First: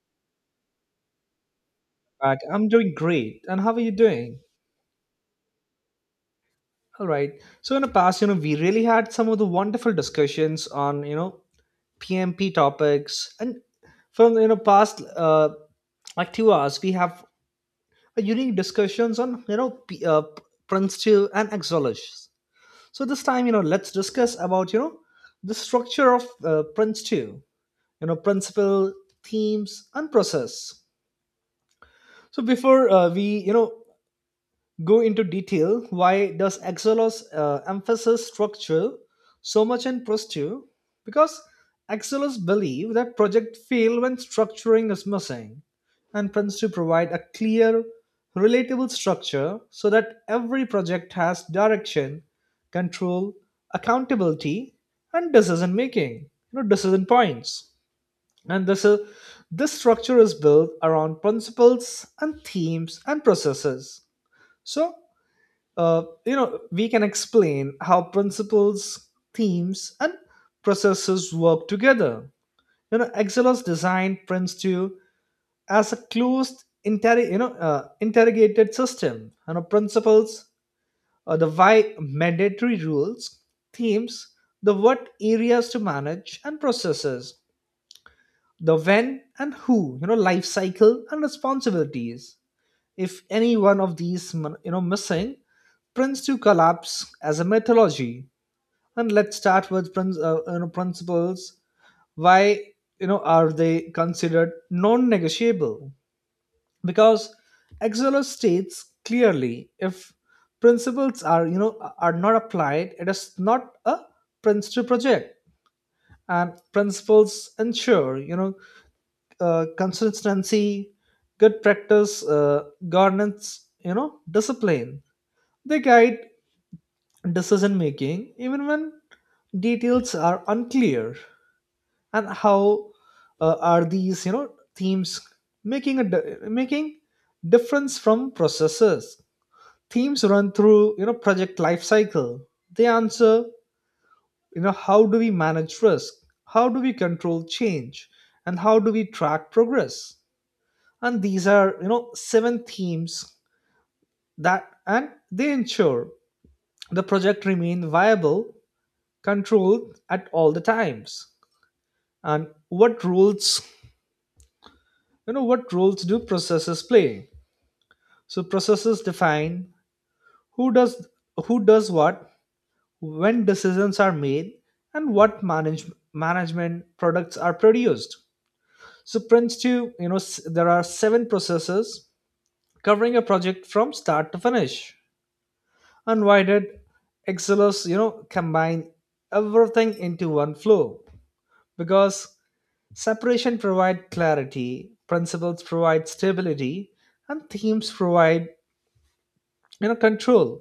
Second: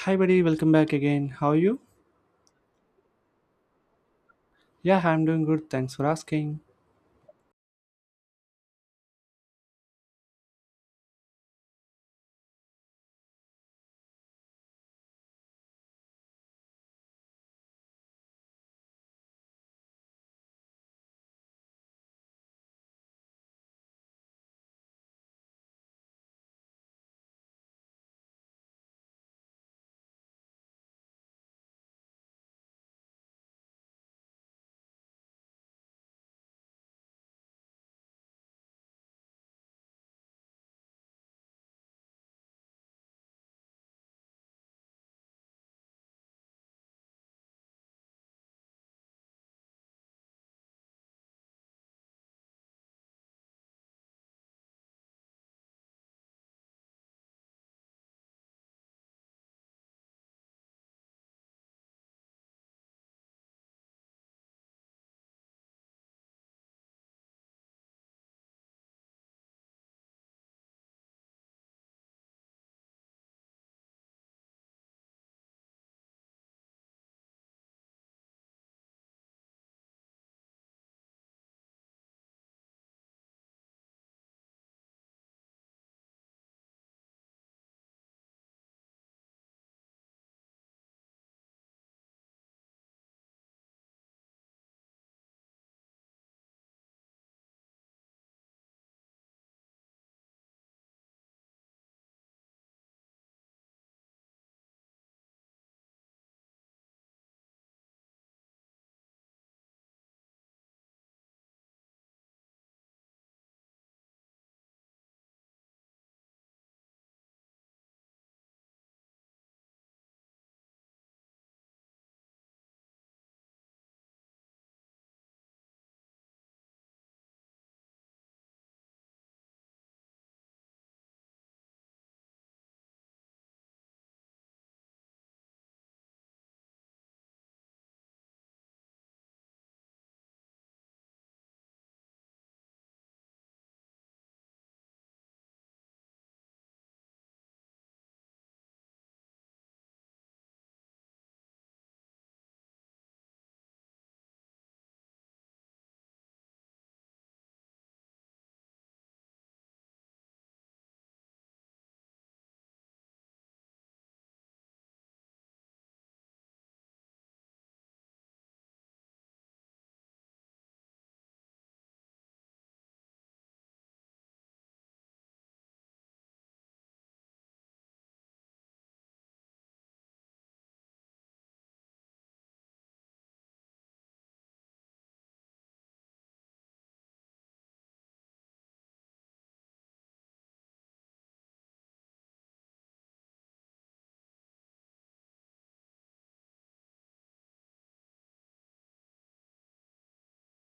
Hi, buddy. Welcome back again. How are you? Back. I'm doing great. And how are you doing? Yeah, I'm doing good. Thanks for asking. All right. So in the past, we really had some of the wonderful discussions on, PMP topics. And from, past like 2 hours, we have a unique discussions on, Prince 2 and Exologists. So this time, let's discuss about, the structure of Prince 2, principle, themes, and process. So before we, go into detail, why does Axelos emphasize structure so much in Prosture? Because Axelos believe that project fail when structuring is missing, and plans provide a clear, relatable structure so that every project has direction, control, accountability, and decision making, decision points. And this structure is built around principles and themes and processes. So we can explain how principles, themes, and processes work together. Excelos designed Prince 2 as a closed, interrogated system. Principles, the why mandatory rules, themes, the what areas to manage, and processes, the when and who, life cycle and responsibilities. If any one of these, missing, Prince 2 collapse as a mythology. And let's start with principles. Why are they considered non-negotiable? Because XLO states clearly, if principles are you know are not applied, it is not a prince to project. And principles ensure, consistency, good practice, governance, discipline. They guide decision making even when details are unclear. And how are these, themes making difference from processes? Themes run through, project life cycle. They answer, how do we manage risk, how do we control change, and how do we track progress? And these are, seven themes that, and they ensure the project remain viable, controlled at all the times. And what rules you know what roles do processes play? So processes define who does who does what, when decisions are made, and what management products are produced. So Prince 2, there are seven processes covering a project from start to finish. Unwinded, Excelos, combine everything into one flow, because separation provide clarity, principles provide stability, and themes provide, control.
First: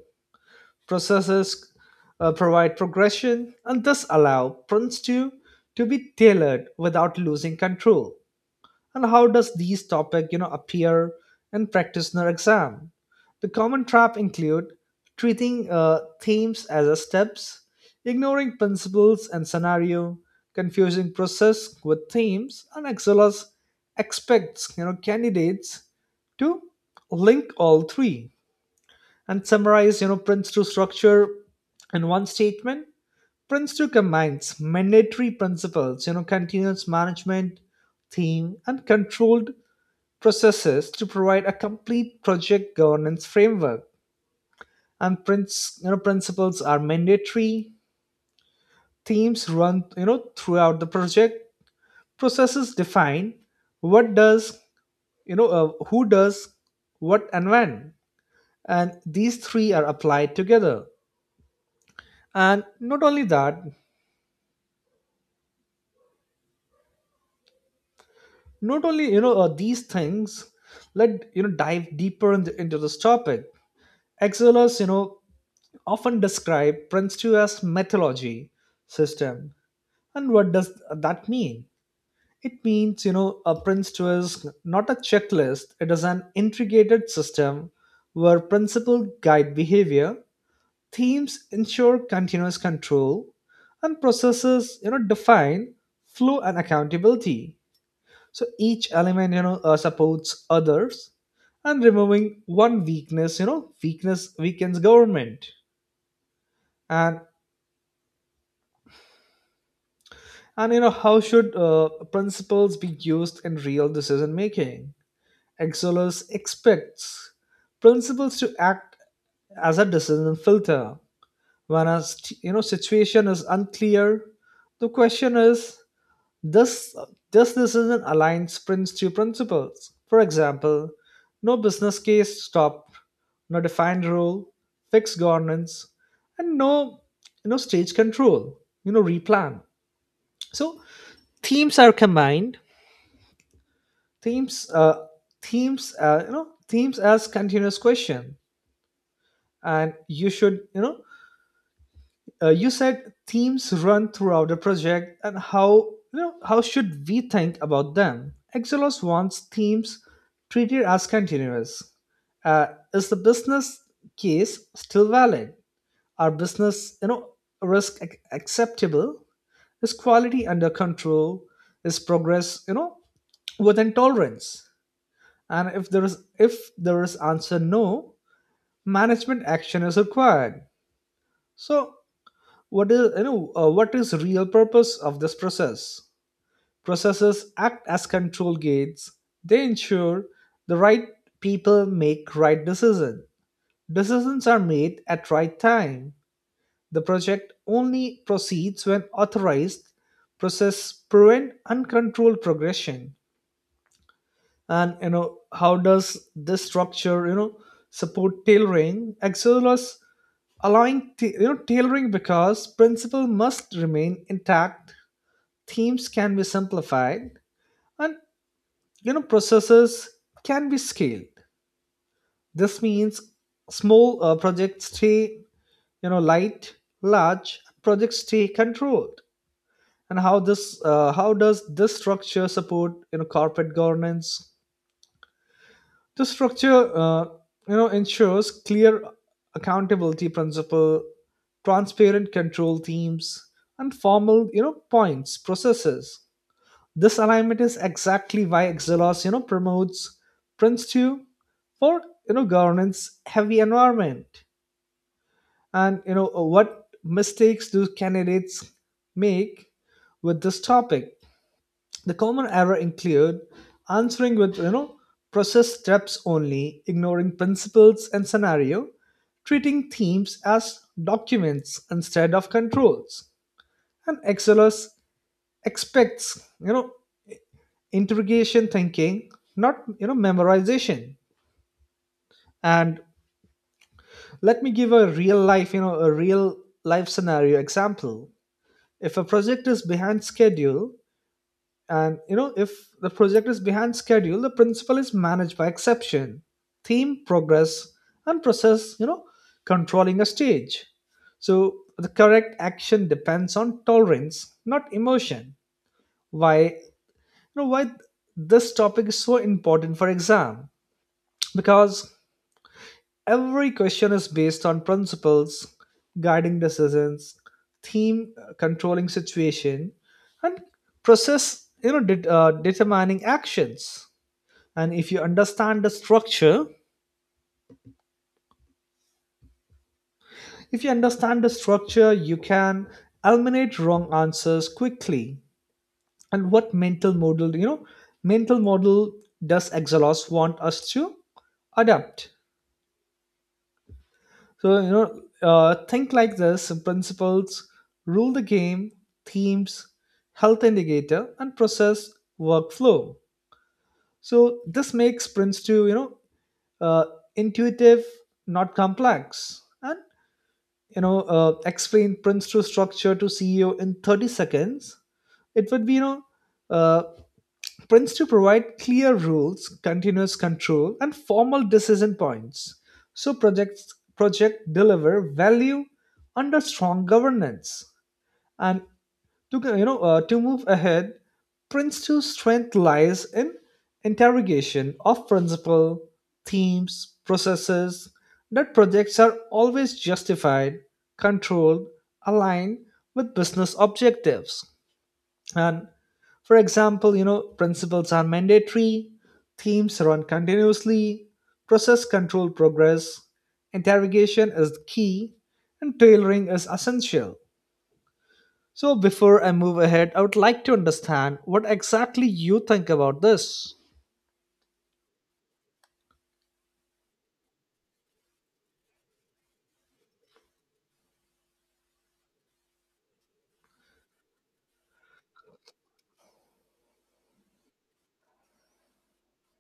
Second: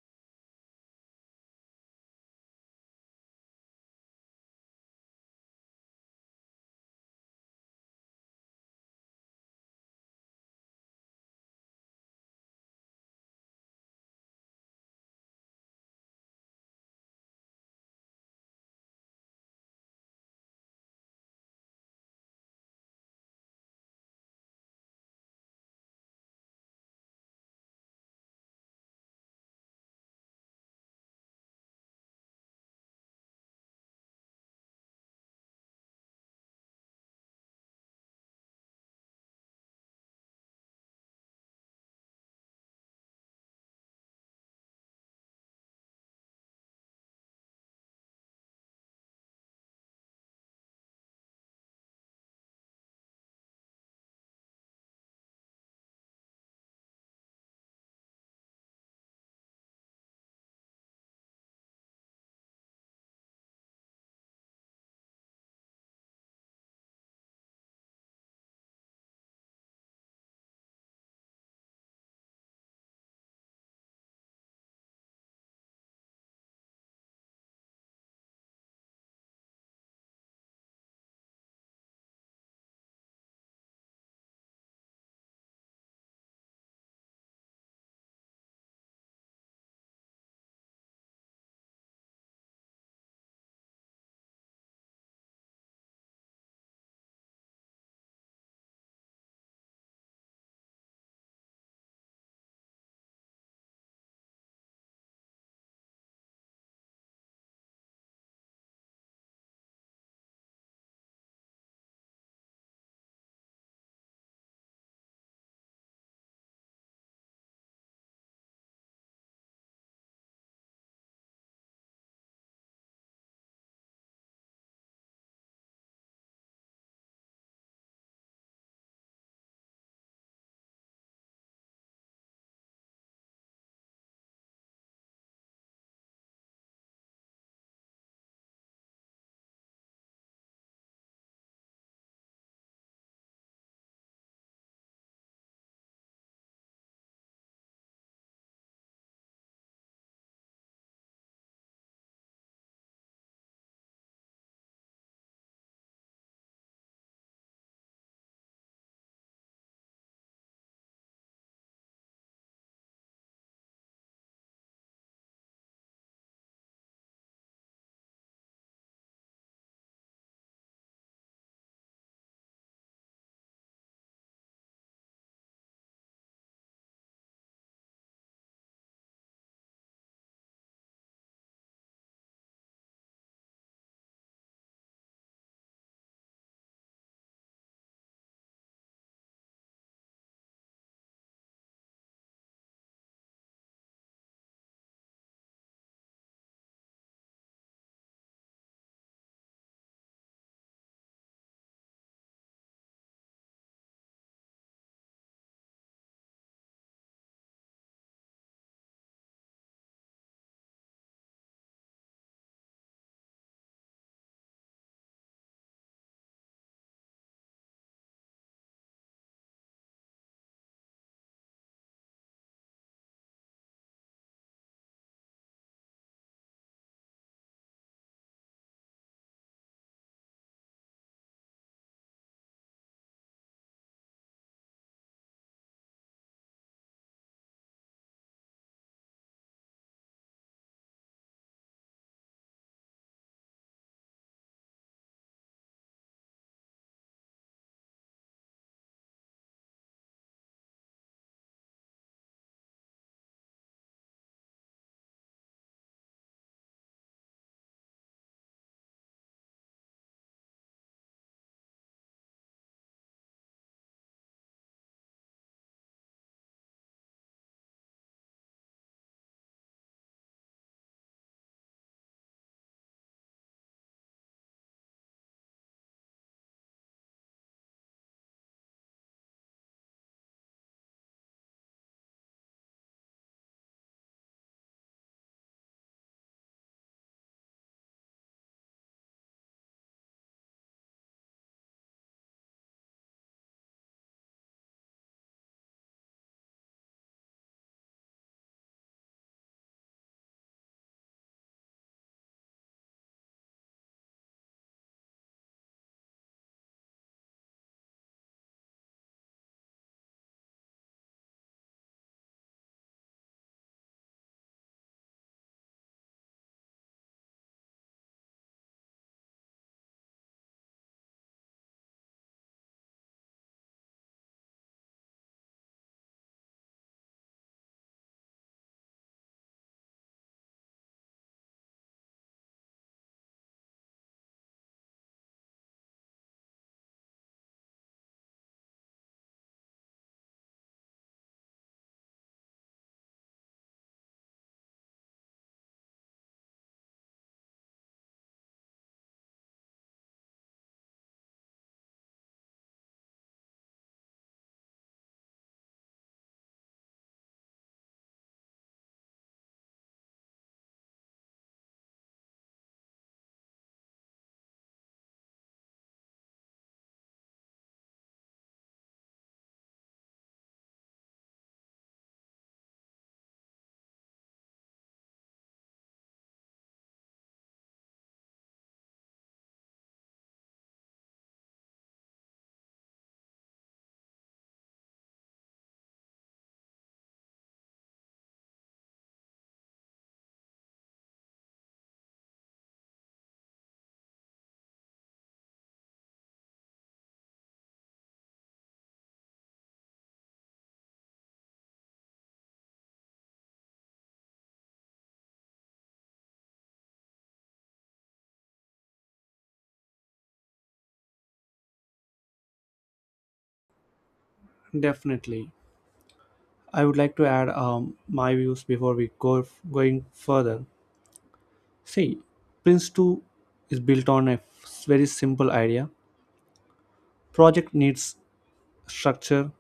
Processes, provide progression and thus allow prints to be tailored without losing control. And how does these topic, appear in practitioner exam? The common trap include treating, themes as a steps, ignoring principles and scenario, confusing process with themes. And Excelos expects, candidates to link all three and summarize, Prince 2 structure in one statement. Prince 2 combines mandatory principles, continuous management theme, and controlled processes to provide a complete project governance framework. And prince you know principles are mandatory, themes run, throughout the project, processes define what does you know who does what and when. And these three are applied together. And not only that not only, these things. Let, dive deeper into this topic. Excellers, often describe Prince 2 as mythology system. And what does that mean? It means, a Prince 2 is not a checklist, it is an integrated system where principles guide behavior, themes ensure continuous control, and processes, define flow and accountability. So each element, supports others. And removing one weakness you know weakness weakens government. And and how should, principles be used in real decision making? Exolus expects principles to act as a decision filter. When a situation is unclear, the question is, This, this decision aligns Prince 2 principles. For example, no business case stopped, no defined rule, fixed governance, and no, stage control. Replan. So themes are combined. Themes, themes, you know themes as continuous question. And you should you know you said themes run throughout the project. And how you know how should we think about them? Exelos wants themes treated as continuous. uh, is the business case still valid? Are business, acceptable? Is quality under control? Is progress, within tolerance? And if there is answer no, management action is required. So, what is real purpose of this process? Processes act as control gates. They ensure the right people make right decision. Decisions are made at right time. The project only proceeds when authorized. Process prevent uncontrolled progression. And how does this structure, support tailoring? Axelos allowing tailoring because principle must remain intact. Themes can be simplified, and, processes can be scaled. This means small, projects stay, light, large projects stay controlled. And how does this structure support, corporate governance? The structure, ensures clear accountability principle, transparent control themes, and formal, points processes. This alignment is exactly why Xelos, promotes Prince 2 for, governance heavy environment. And what mistakes do candidates make with this topic? The common error include answering with, process steps only, ignoring principles and scenario, treating themes as documents instead of controls. And Excelus expects, interrogation thinking, not, memorization. And let me give a real life scenario example. If a project is behind schedule, and, if the project is behind schedule, the principle is managed by exception, theme progress, and process, controlling a stage. So the correct action depends on tolerance, not emotion. Why why this topic is so important for exam? Because every question is based on principles guiding decisions, theme, controlling situation, and process, determining actions. And if you understand the structure, if you understand the structure, you can eliminate wrong answers quickly. And what mental model does Exelos want us to adapt? So, think like this: principles rule the game, themes, health indicator, and process workflow. So, this makes Prince 2, uh, intuitive, not complex. And, explain Prince 2 structure to CEO in 30 seconds. It would be, uh, Prince to provide clear rules, continuous control, and formal decision points, so project deliver value under strong governance. And to you know to move ahead, Prince 2's strength lies in interrogation of principle, themes, processes, that projects are always justified, controlled, aligned with business objectives. And for example, principles are mandatory, themes run continuously, process control progress, interrogation is the key, and tailoring is essential. So, before I move ahead, I would like to understand what exactly you think about this. Definitely. I would like to add my views before we going further. See, Prince 2 is built on a very simple idea. Project needs structure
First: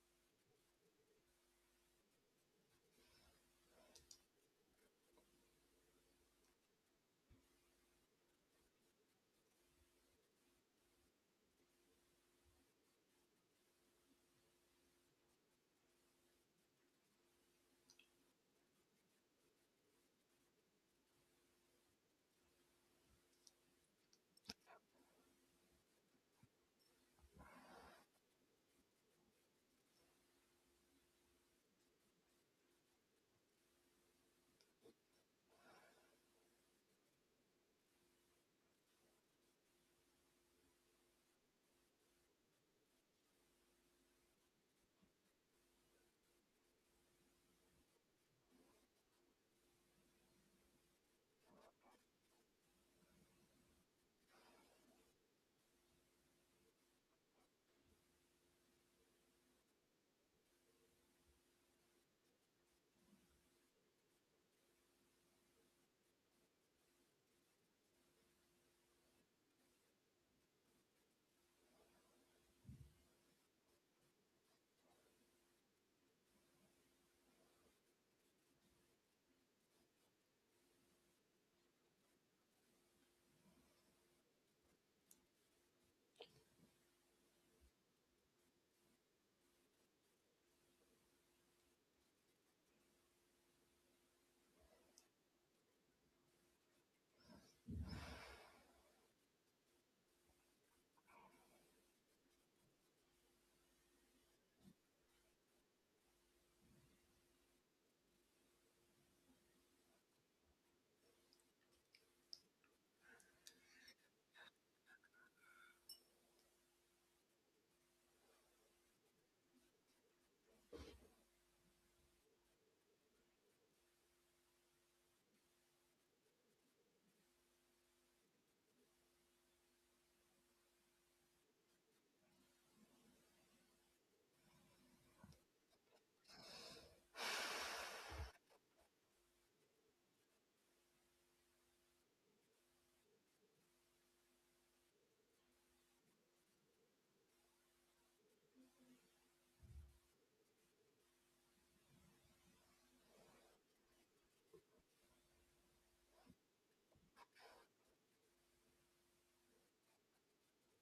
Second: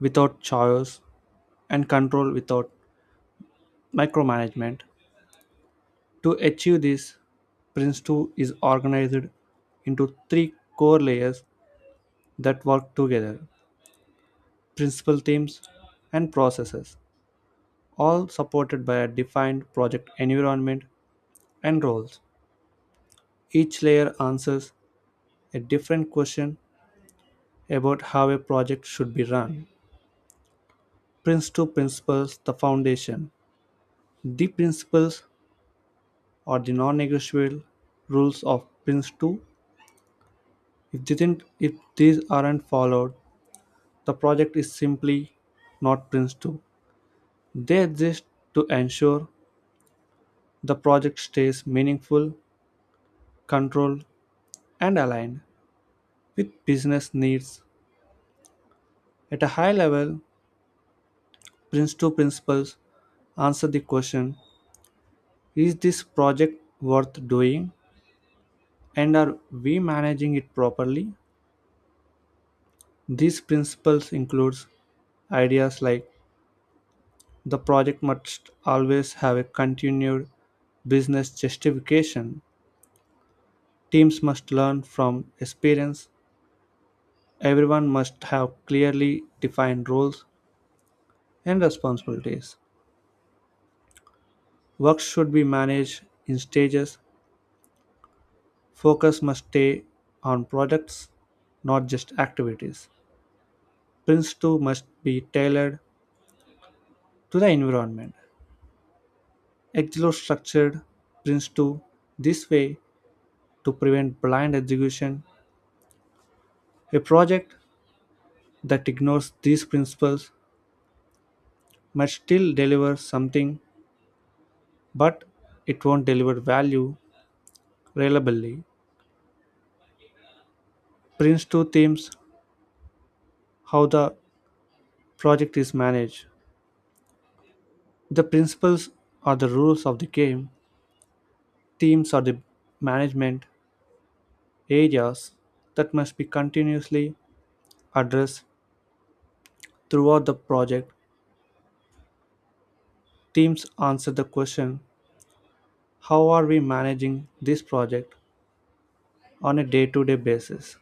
without chaos and control without micromanagement. To achieve this, Prince 2 is organized into three core layers that work together principal themes and processes, all supported by a defined project environment and roles. Each layer answers a different question about how a project should be run. Prince 2 principles, the foundation. The principles are the non negotiable rules of Prince 2. If these aren't followed, the project is simply not Prince 2. They exist to ensure the project stays meaningful, controlled, and aligned with business needs. At a high level, Prince 2 principles answer the question, is this project worth doing? And are we managing it properly? These principles include ideas like the project must always have a continued business justification. Teams must learn from experience. Everyone must have clearly defined roles and responsibilities. Work should be managed in stages. Focus must stay on products, not just activities. Prince 2 must be tailored to the environment. Explore structured Prince 2 this way to prevent blind execution. A project that ignores these principles might still deliver something, but it won't deliver value reliably. Prince 2 themes, how the project is managed. The principles are the rules of the game, themes are the management areas that must be continuously addressed throughout the project. Teams answer the question, how are we managing this project on a day to day basis?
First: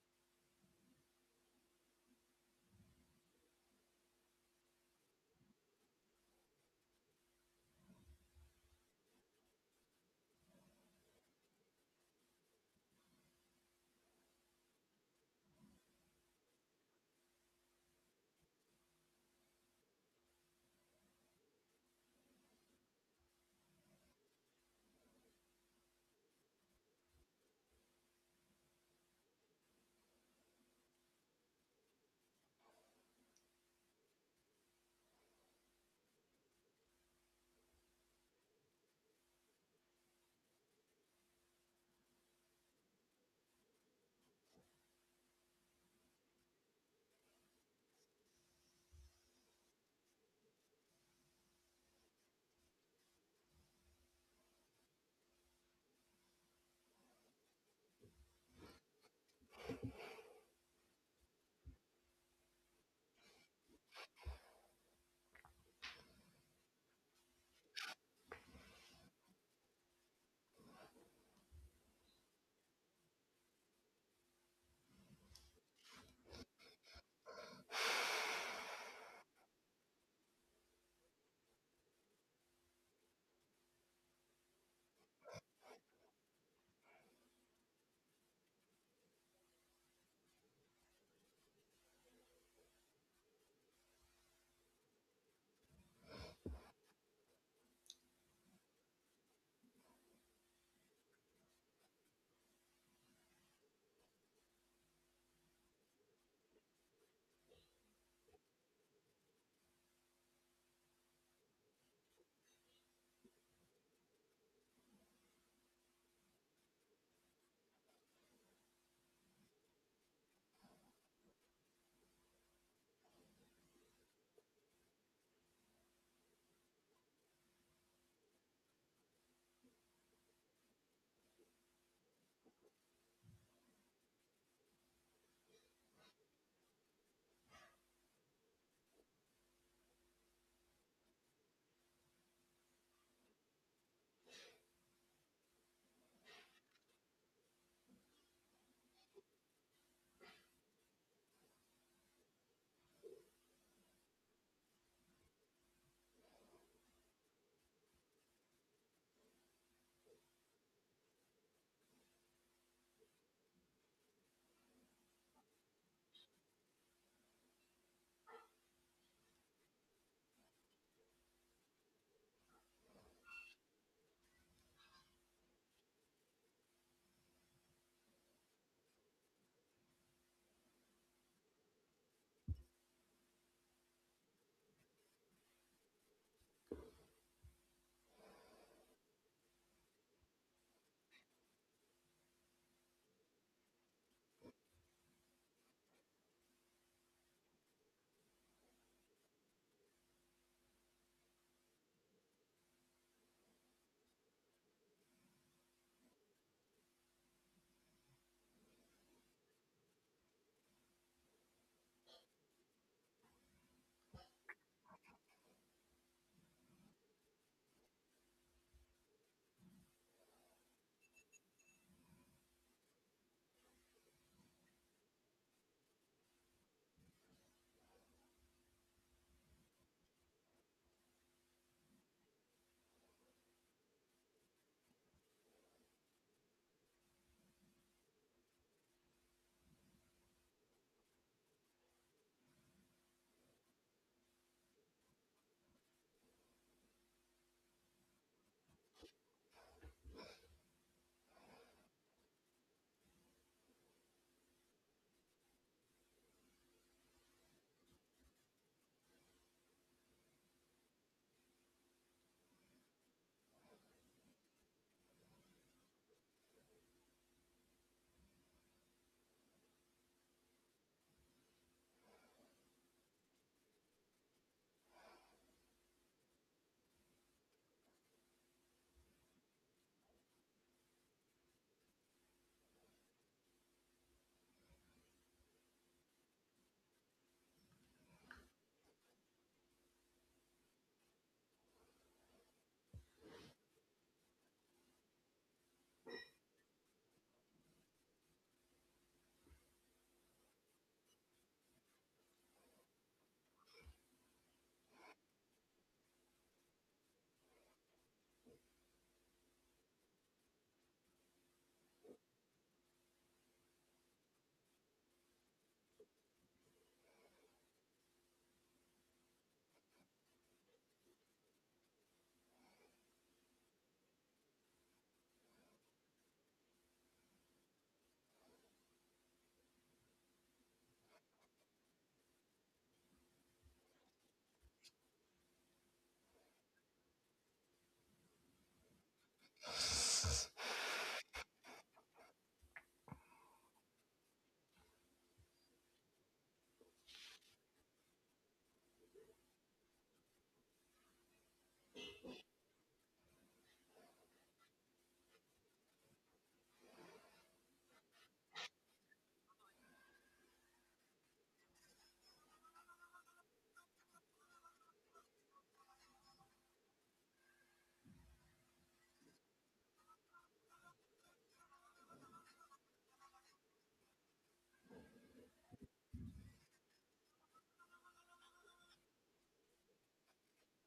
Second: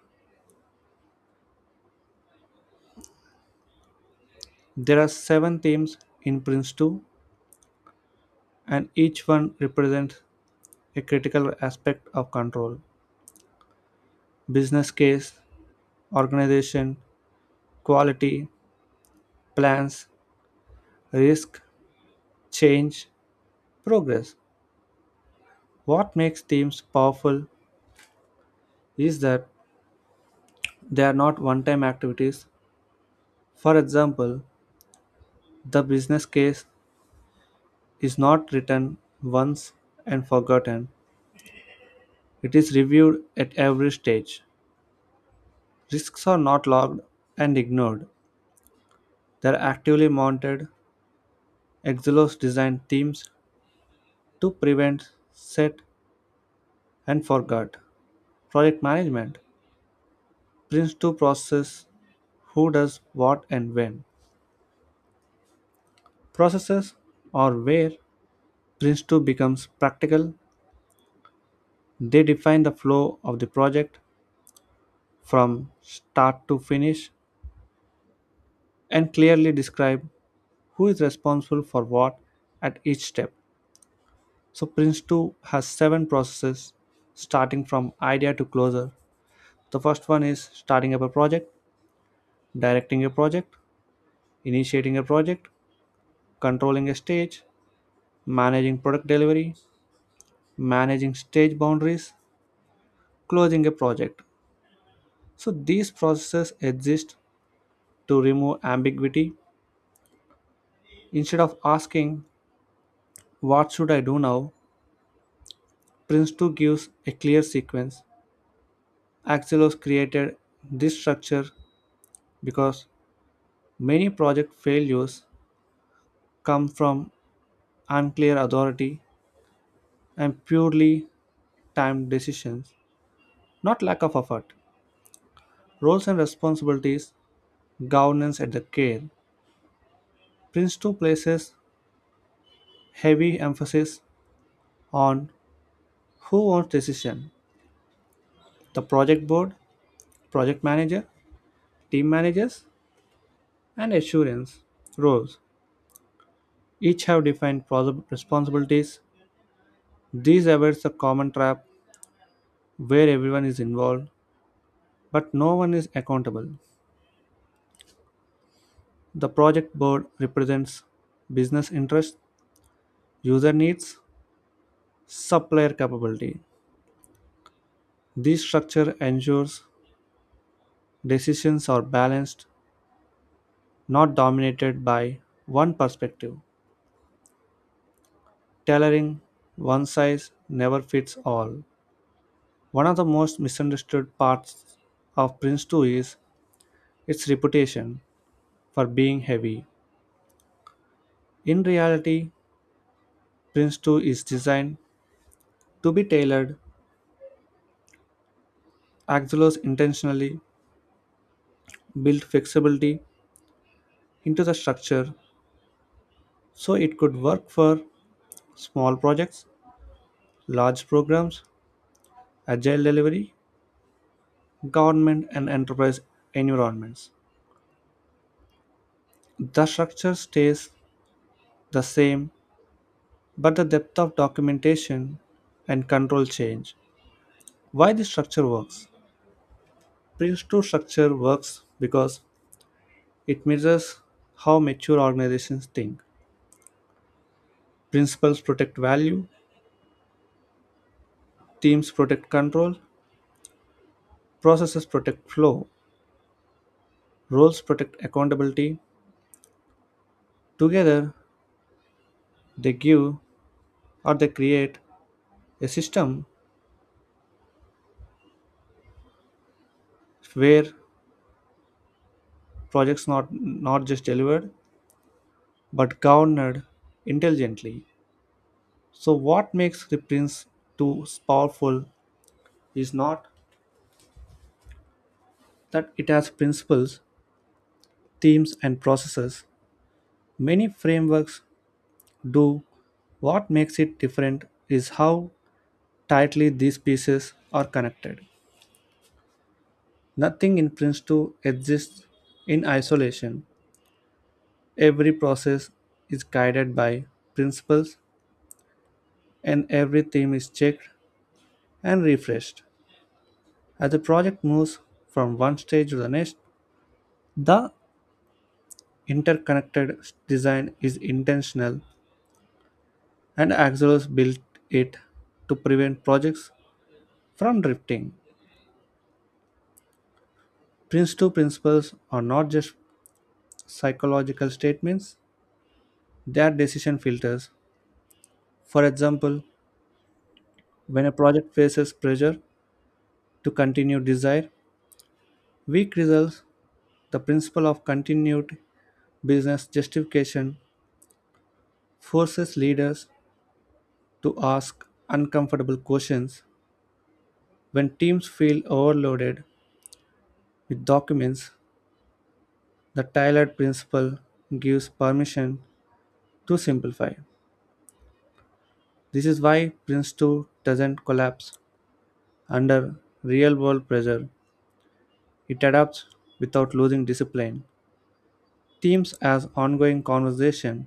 There are seven themes in Prince 2, and each one represents a critical aspect of control: business case, organization, quality, plans, risk, change, progress. What makes themes powerful is that they are not one time activities. For example, the business case is not written once and forgotten, it is reviewed at every stage. Risks are not logged and ignored. There are actively mounted. Exelos design teams to prevent, set, and forget. Project management brings to process who does what and when. Processes or where Prince 2 becomes practical. They define the flow of the project from start to finish and clearly describe who is responsible for what at each step. So Prince 2 has seven processes starting from idea to closure. The first one is starting up a project, directing a project, initiating a project, controlling a stage, managing product delivery, managing stage boundaries, closing a project. So these processes exist to remove ambiguity. Instead of asking, what should I do now? Prince 2 gives a clear sequence. Axelos created this structure because many project failures come from unclear authority and purely timed decisions, not lack of effort. Roles and responsibilities, governance at the care. Prince 2 places heavy emphasis on who owns decision, the project board, project manager, team managers, and assurance roles. Each have defined responsibilities. These avoids the common trap where everyone is involved but no one is accountable. The project board represents business interests, user needs, supplier capability. This structure ensures decisions are balanced, not dominated by one perspective. Tailoring, one size never fits all. One of the most misunderstood parts of Prince 2 is its reputation for being heavy. In reality, Prince 2 is designed to be tailored. Axelos intentionally built flexibility into the structure so it could work for small projects, large programs, agile delivery, government and enterprise environments. The structure stays the same, but the depth of documentation and control change. Why this structure works? Prince 2 structure works because it mirrors how mature organizations think. Principles protect value, teams protect control, processes protect flow, roles protect accountability. Together, they give or they create a system where projects not just delivered but governed intelligently. So what makes the prince too powerful is not that it has principles, themes and processes. Many frameworks do. What makes it different is how tightly these pieces are connected. Nothing in Prince 2 exists in isolation. Every process is guided by principles and every theme is checked and refreshed. As the project moves from one stage to the next, the interconnected design is intentional and Axelos built it to prevent projects from drifting. Prince 2 principles are not just psychological statements, they are decision filters. For example, when a project faces pressure to continued desire. Weak results, the principle of continued business justification, forces leaders to ask uncomfortable questions. When teams feel overloaded with documents, the tailored principle gives permission to simplify. This is why Prince 2 doesn't collapse under real world pressure. It adapts without losing discipline. Themes as ongoing conversation.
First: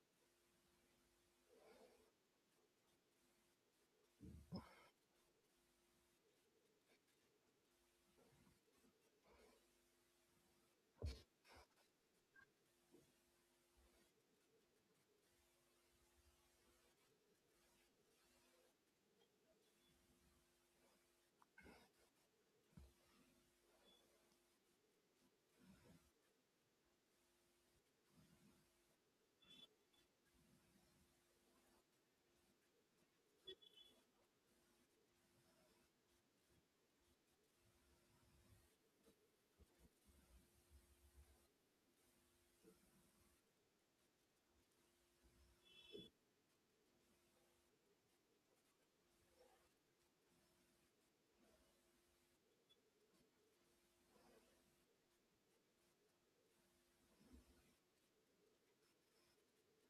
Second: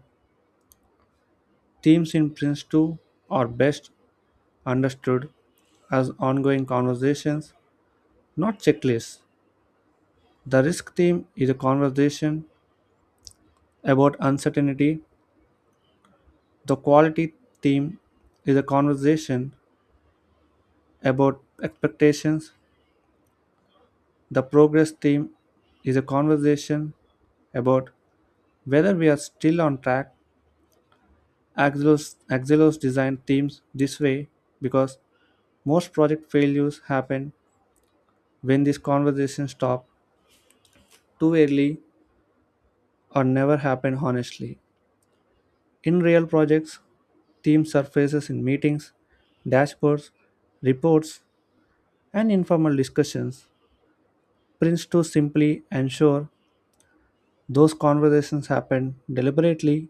Themes in Prince 2 are best understood as ongoing conversations, not checklists. The risk theme is a conversation about uncertainty. The quality theme is a conversation about expectations. The progress theme is a conversation about whether we are still on track. Axilos designed themes this way because most project failures happen when these conversations stop too early or never happen honestly. In real projects, themes surfaces in meetings, dashboards, reports, and informal discussions. Prints to simply ensure those conversations happen deliberately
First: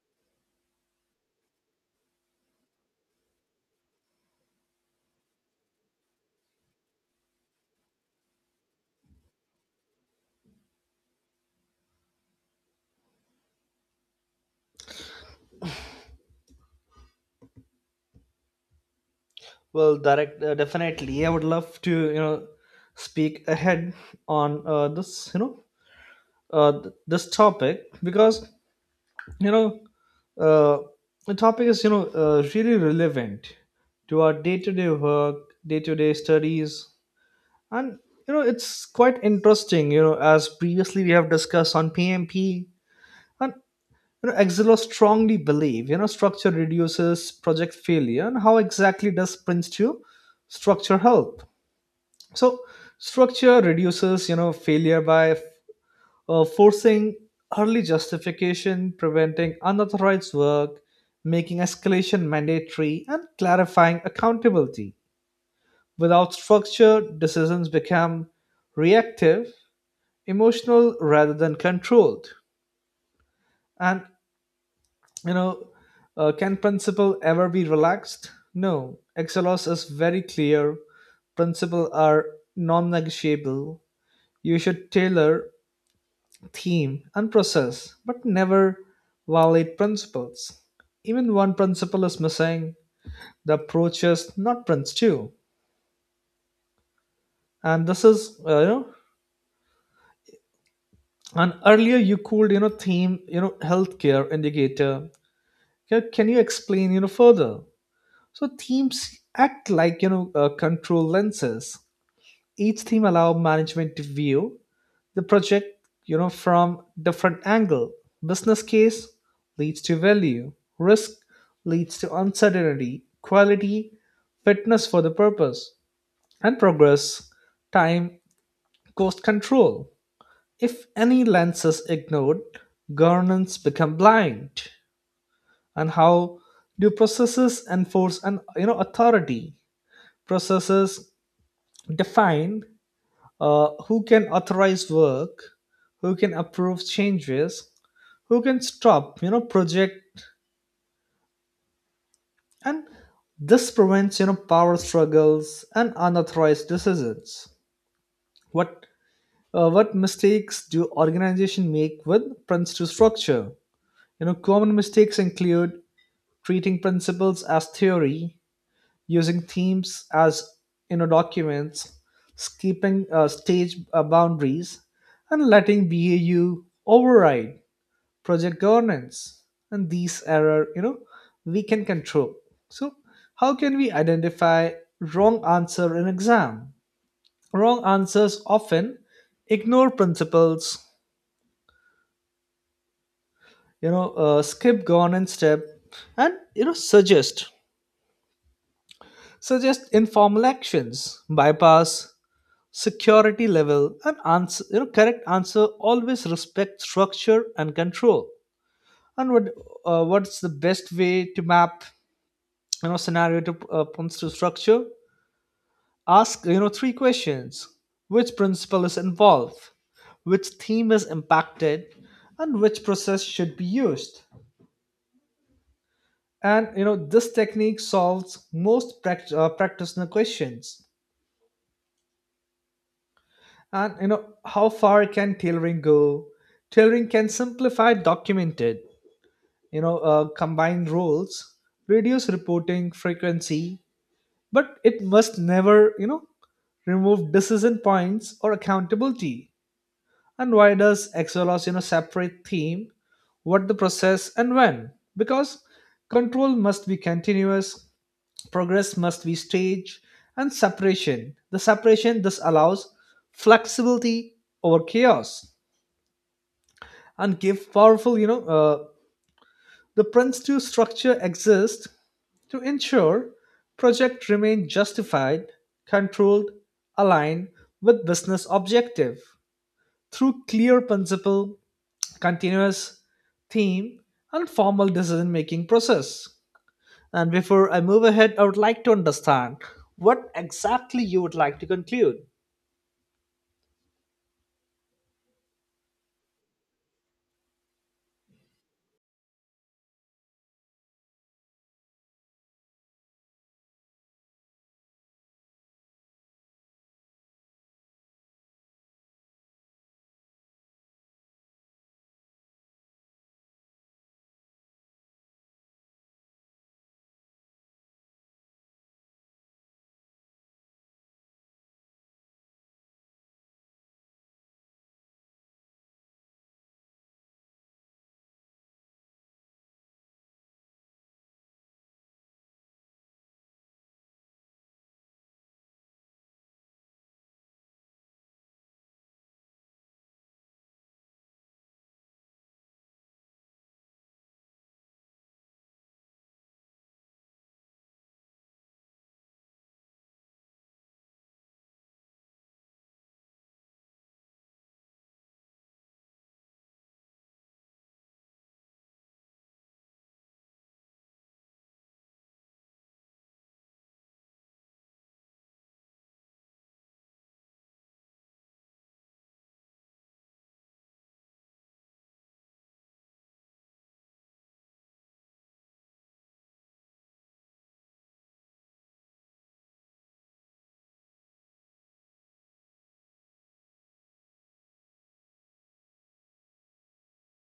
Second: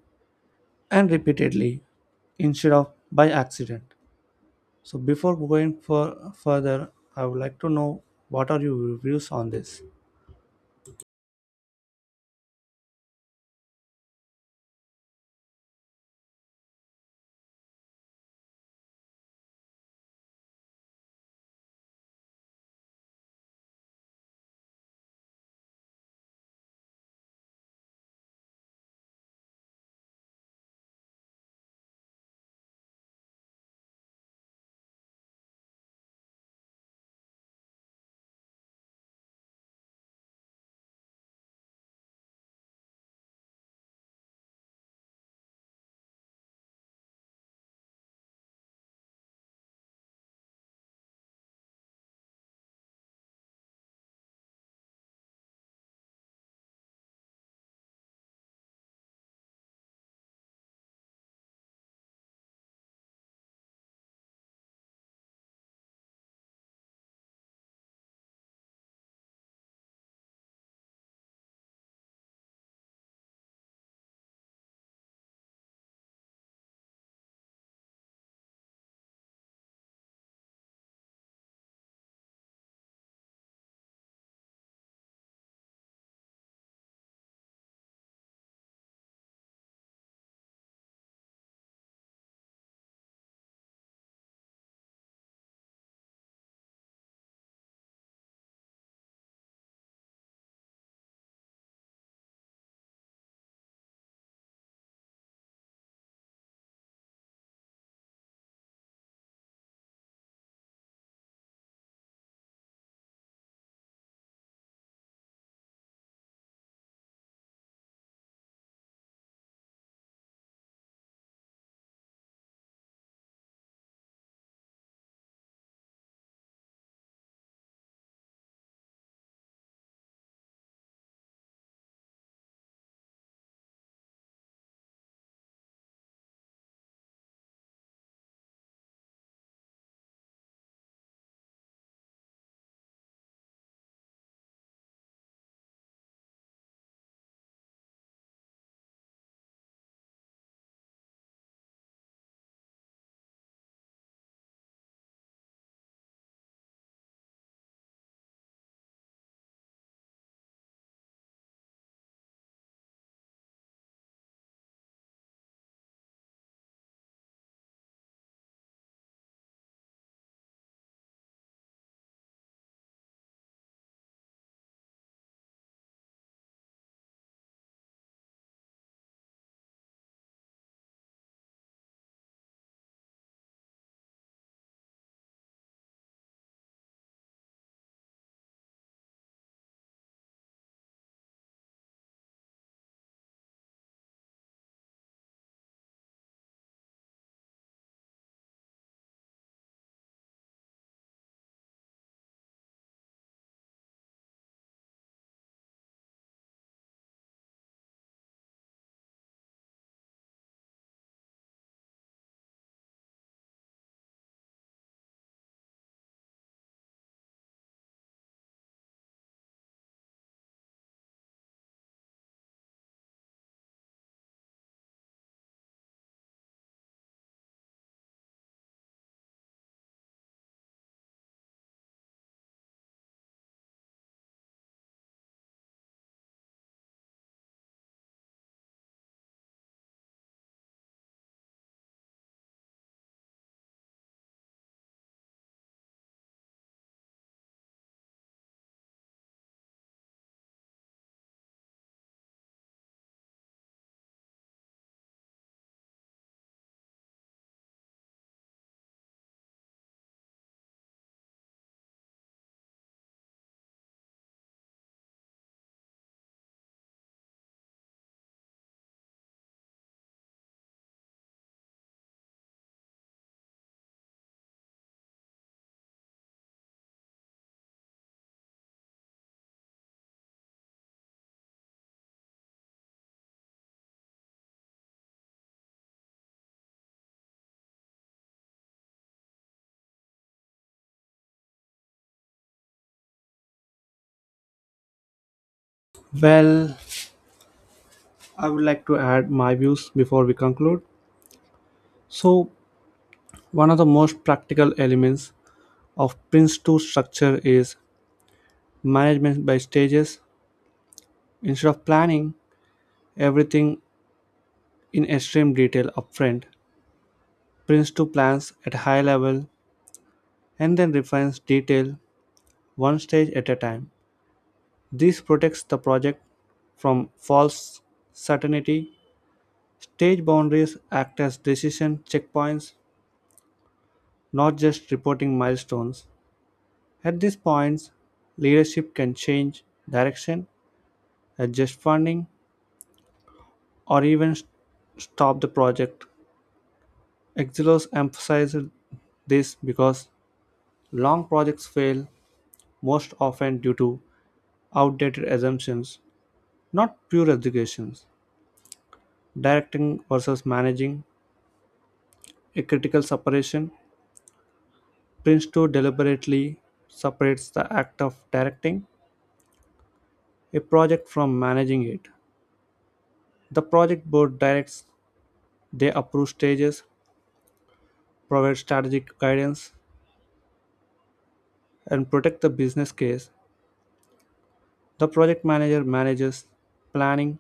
and repeatedly instead of by accident. So before going for further, I would like to know, what are your views on this? Well, direct definitely. I would love to, speak ahead on, this, this topic, because, you know uh, the topic is, really relevant to our day-to-day work, day-to-day studies. And, it's quite interesting, as previously we have discussed on PMP. And, Exilo strongly believe, structure reduces project failure. And how exactly does Prince 2 structure help? So structure reduces, failure by, forcing early justification, preventing unauthorized work, making escalation mandatory, and clarifying accountability. Without structure, decisions become reactive, emotional rather than controlled. And, you know, can principle ever be relaxed? No. Excelos is very clear. Principle are non-negotiable. You should tailor theme, and process, but never violate principles. Even one principle is missing, the approach is not Prince 2. And this is, uh, you know, and earlier you called, theme, healthcare indicator. Can you explain, further? So themes act like, control lenses. Each theme allow management to view the project, from different angle. Business case leads to value, risk leads to uncertainty, quality fitness for the purpose, and progress time cost control. If any lens is ignored, governance become blind. And how do processes enforce an, authority? Processes define, who can authorize work, who can approve changes, who can stop, project. And this prevents, power struggles and unauthorized decisions. What what mistakes do organizations make with principle structure? Common mistakes include treating principles as theory, using themes as, documents, skipping, stage, boundaries, and letting BAU override project governance. And these error, we can control. So how can we identify wrong answer in exam? Wrong answers often ignore principles, skip governance step, and, suggest informal actions, bypass security level. And answer, correct answer always respect structure and control. And what's the best way to map, scenario to, points to structure? Ask, three questions: which principle is involved, which theme is impacted, and which process should be used. And, this technique solves most practitioner questions. And, how far can tailoring go? Tailoring can simplify documented, combine roles, reduce reporting frequency, but it must never, remove decision points or accountability. And why does Excelos, separate theme what the process and when? Because control must be continuous, progress must be staged. And separation this allows flexibility over chaos. And give powerful, The prince to structure exist to ensure project remain justified, controlled, aligned with business objective through clear principle, continuous theme, and formal decision making process. And before I move ahead, I would like to understand what exactly you would like to conclude. Well, I would like to add my views before we conclude. So, one of the most practical elements of Prince2 structure is management by stages. Instead of planning everything in extreme detail upfront, Prince 2 plans at a high level and then refines detail one stage at a time. This protects the project from false certainty. Stage boundaries act as decision checkpoints, not just reporting milestones. At these points, leadership can change direction, adjust funding, or even stop the project. Exilos emphasized this because long projects fail most often due to outdated assumptions, not pure educations. Directing versus managing, a critical separation, Prince 2 deliberately separates the act of directing a project from managing it. The project board directs, they approve stages, provide strategic guidance, and protect the business case. The project manager manages planning,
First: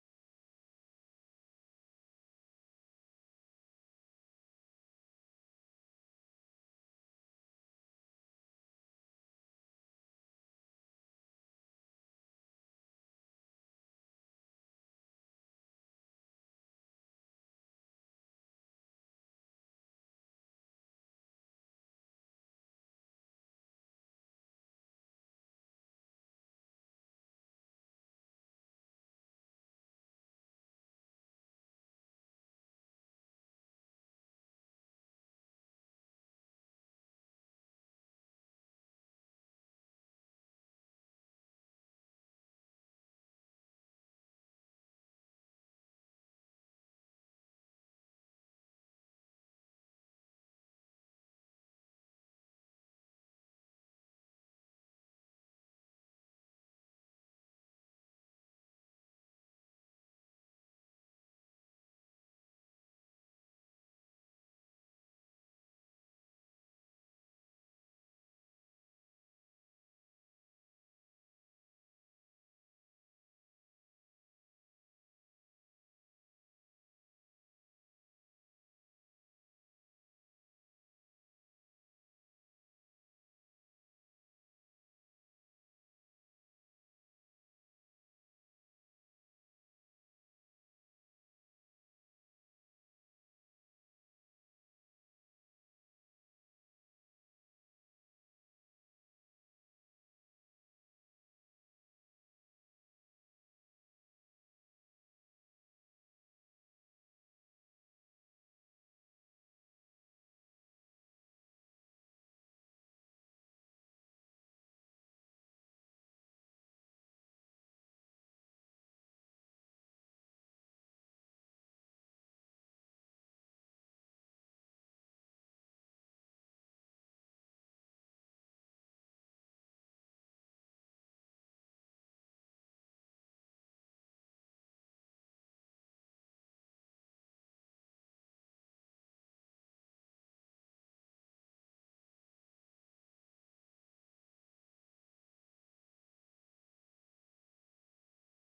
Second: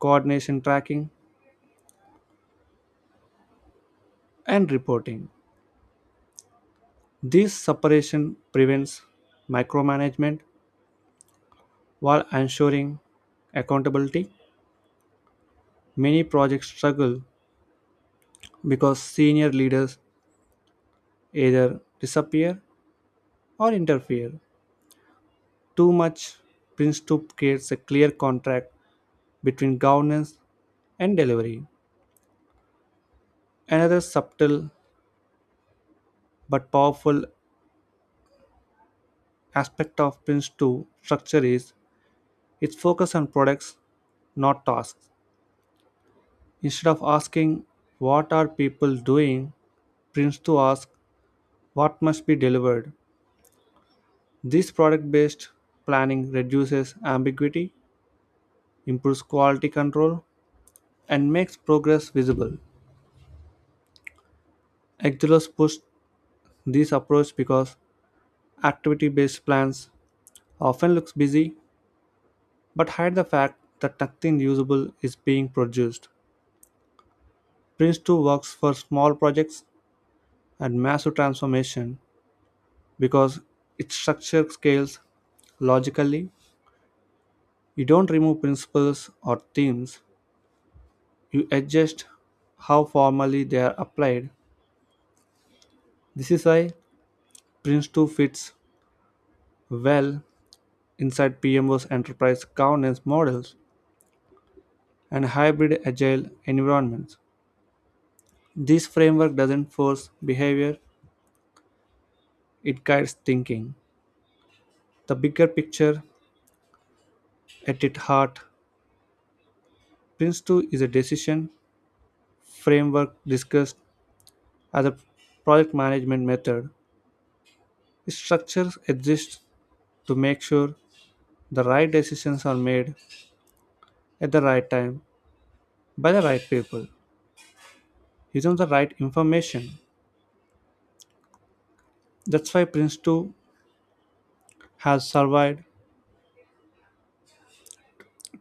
coordination tracking, and reporting. This separation prevents micromanagement while ensuring accountability. Many projects struggle because senior leaders either disappear or interfere too much. Prince 2 creates a clear contract between governance and delivery. Another subtle but powerful aspect of Prince 2 structure is its focus on products, not tasks. Instead of asking what are people doing, prints to ask what must be delivered. This product based planning reduces ambiguity, improves quality control, and makes progress visible. Excelos pushed this approach because activity based plans often look busy but hide the fact that nothing usable is being produced. Prince 2 works for small projects and massive transformation because its structure scales logically. You don't remove principles or themes, you adjust how formally they are applied. This is why Prince2 fits well inside PMO's enterprise governance models and hybrid agile environments. This framework doesn't force behavior, it guides thinking. The bigger picture, at its heart, Prince2 is a decision framework discussed as a project management method. Its structures exist to make sure the right decisions are made at the right time by the right people using the right information. That's why Prince2 has survived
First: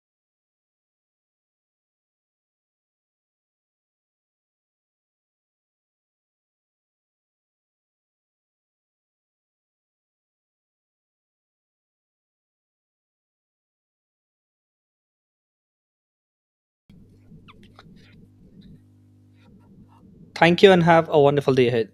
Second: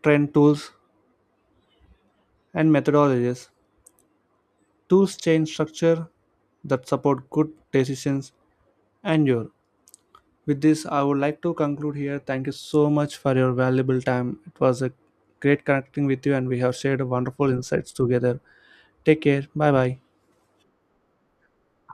trend tools and methodologies. Tools change structure that support good decisions and your. With this, I would like to conclude here. Thank you so much for your valuable time. It was a great connecting with you, and we have shared wonderful insights together. Take care. Bye bye. Thank you and have a wonderful day ahead.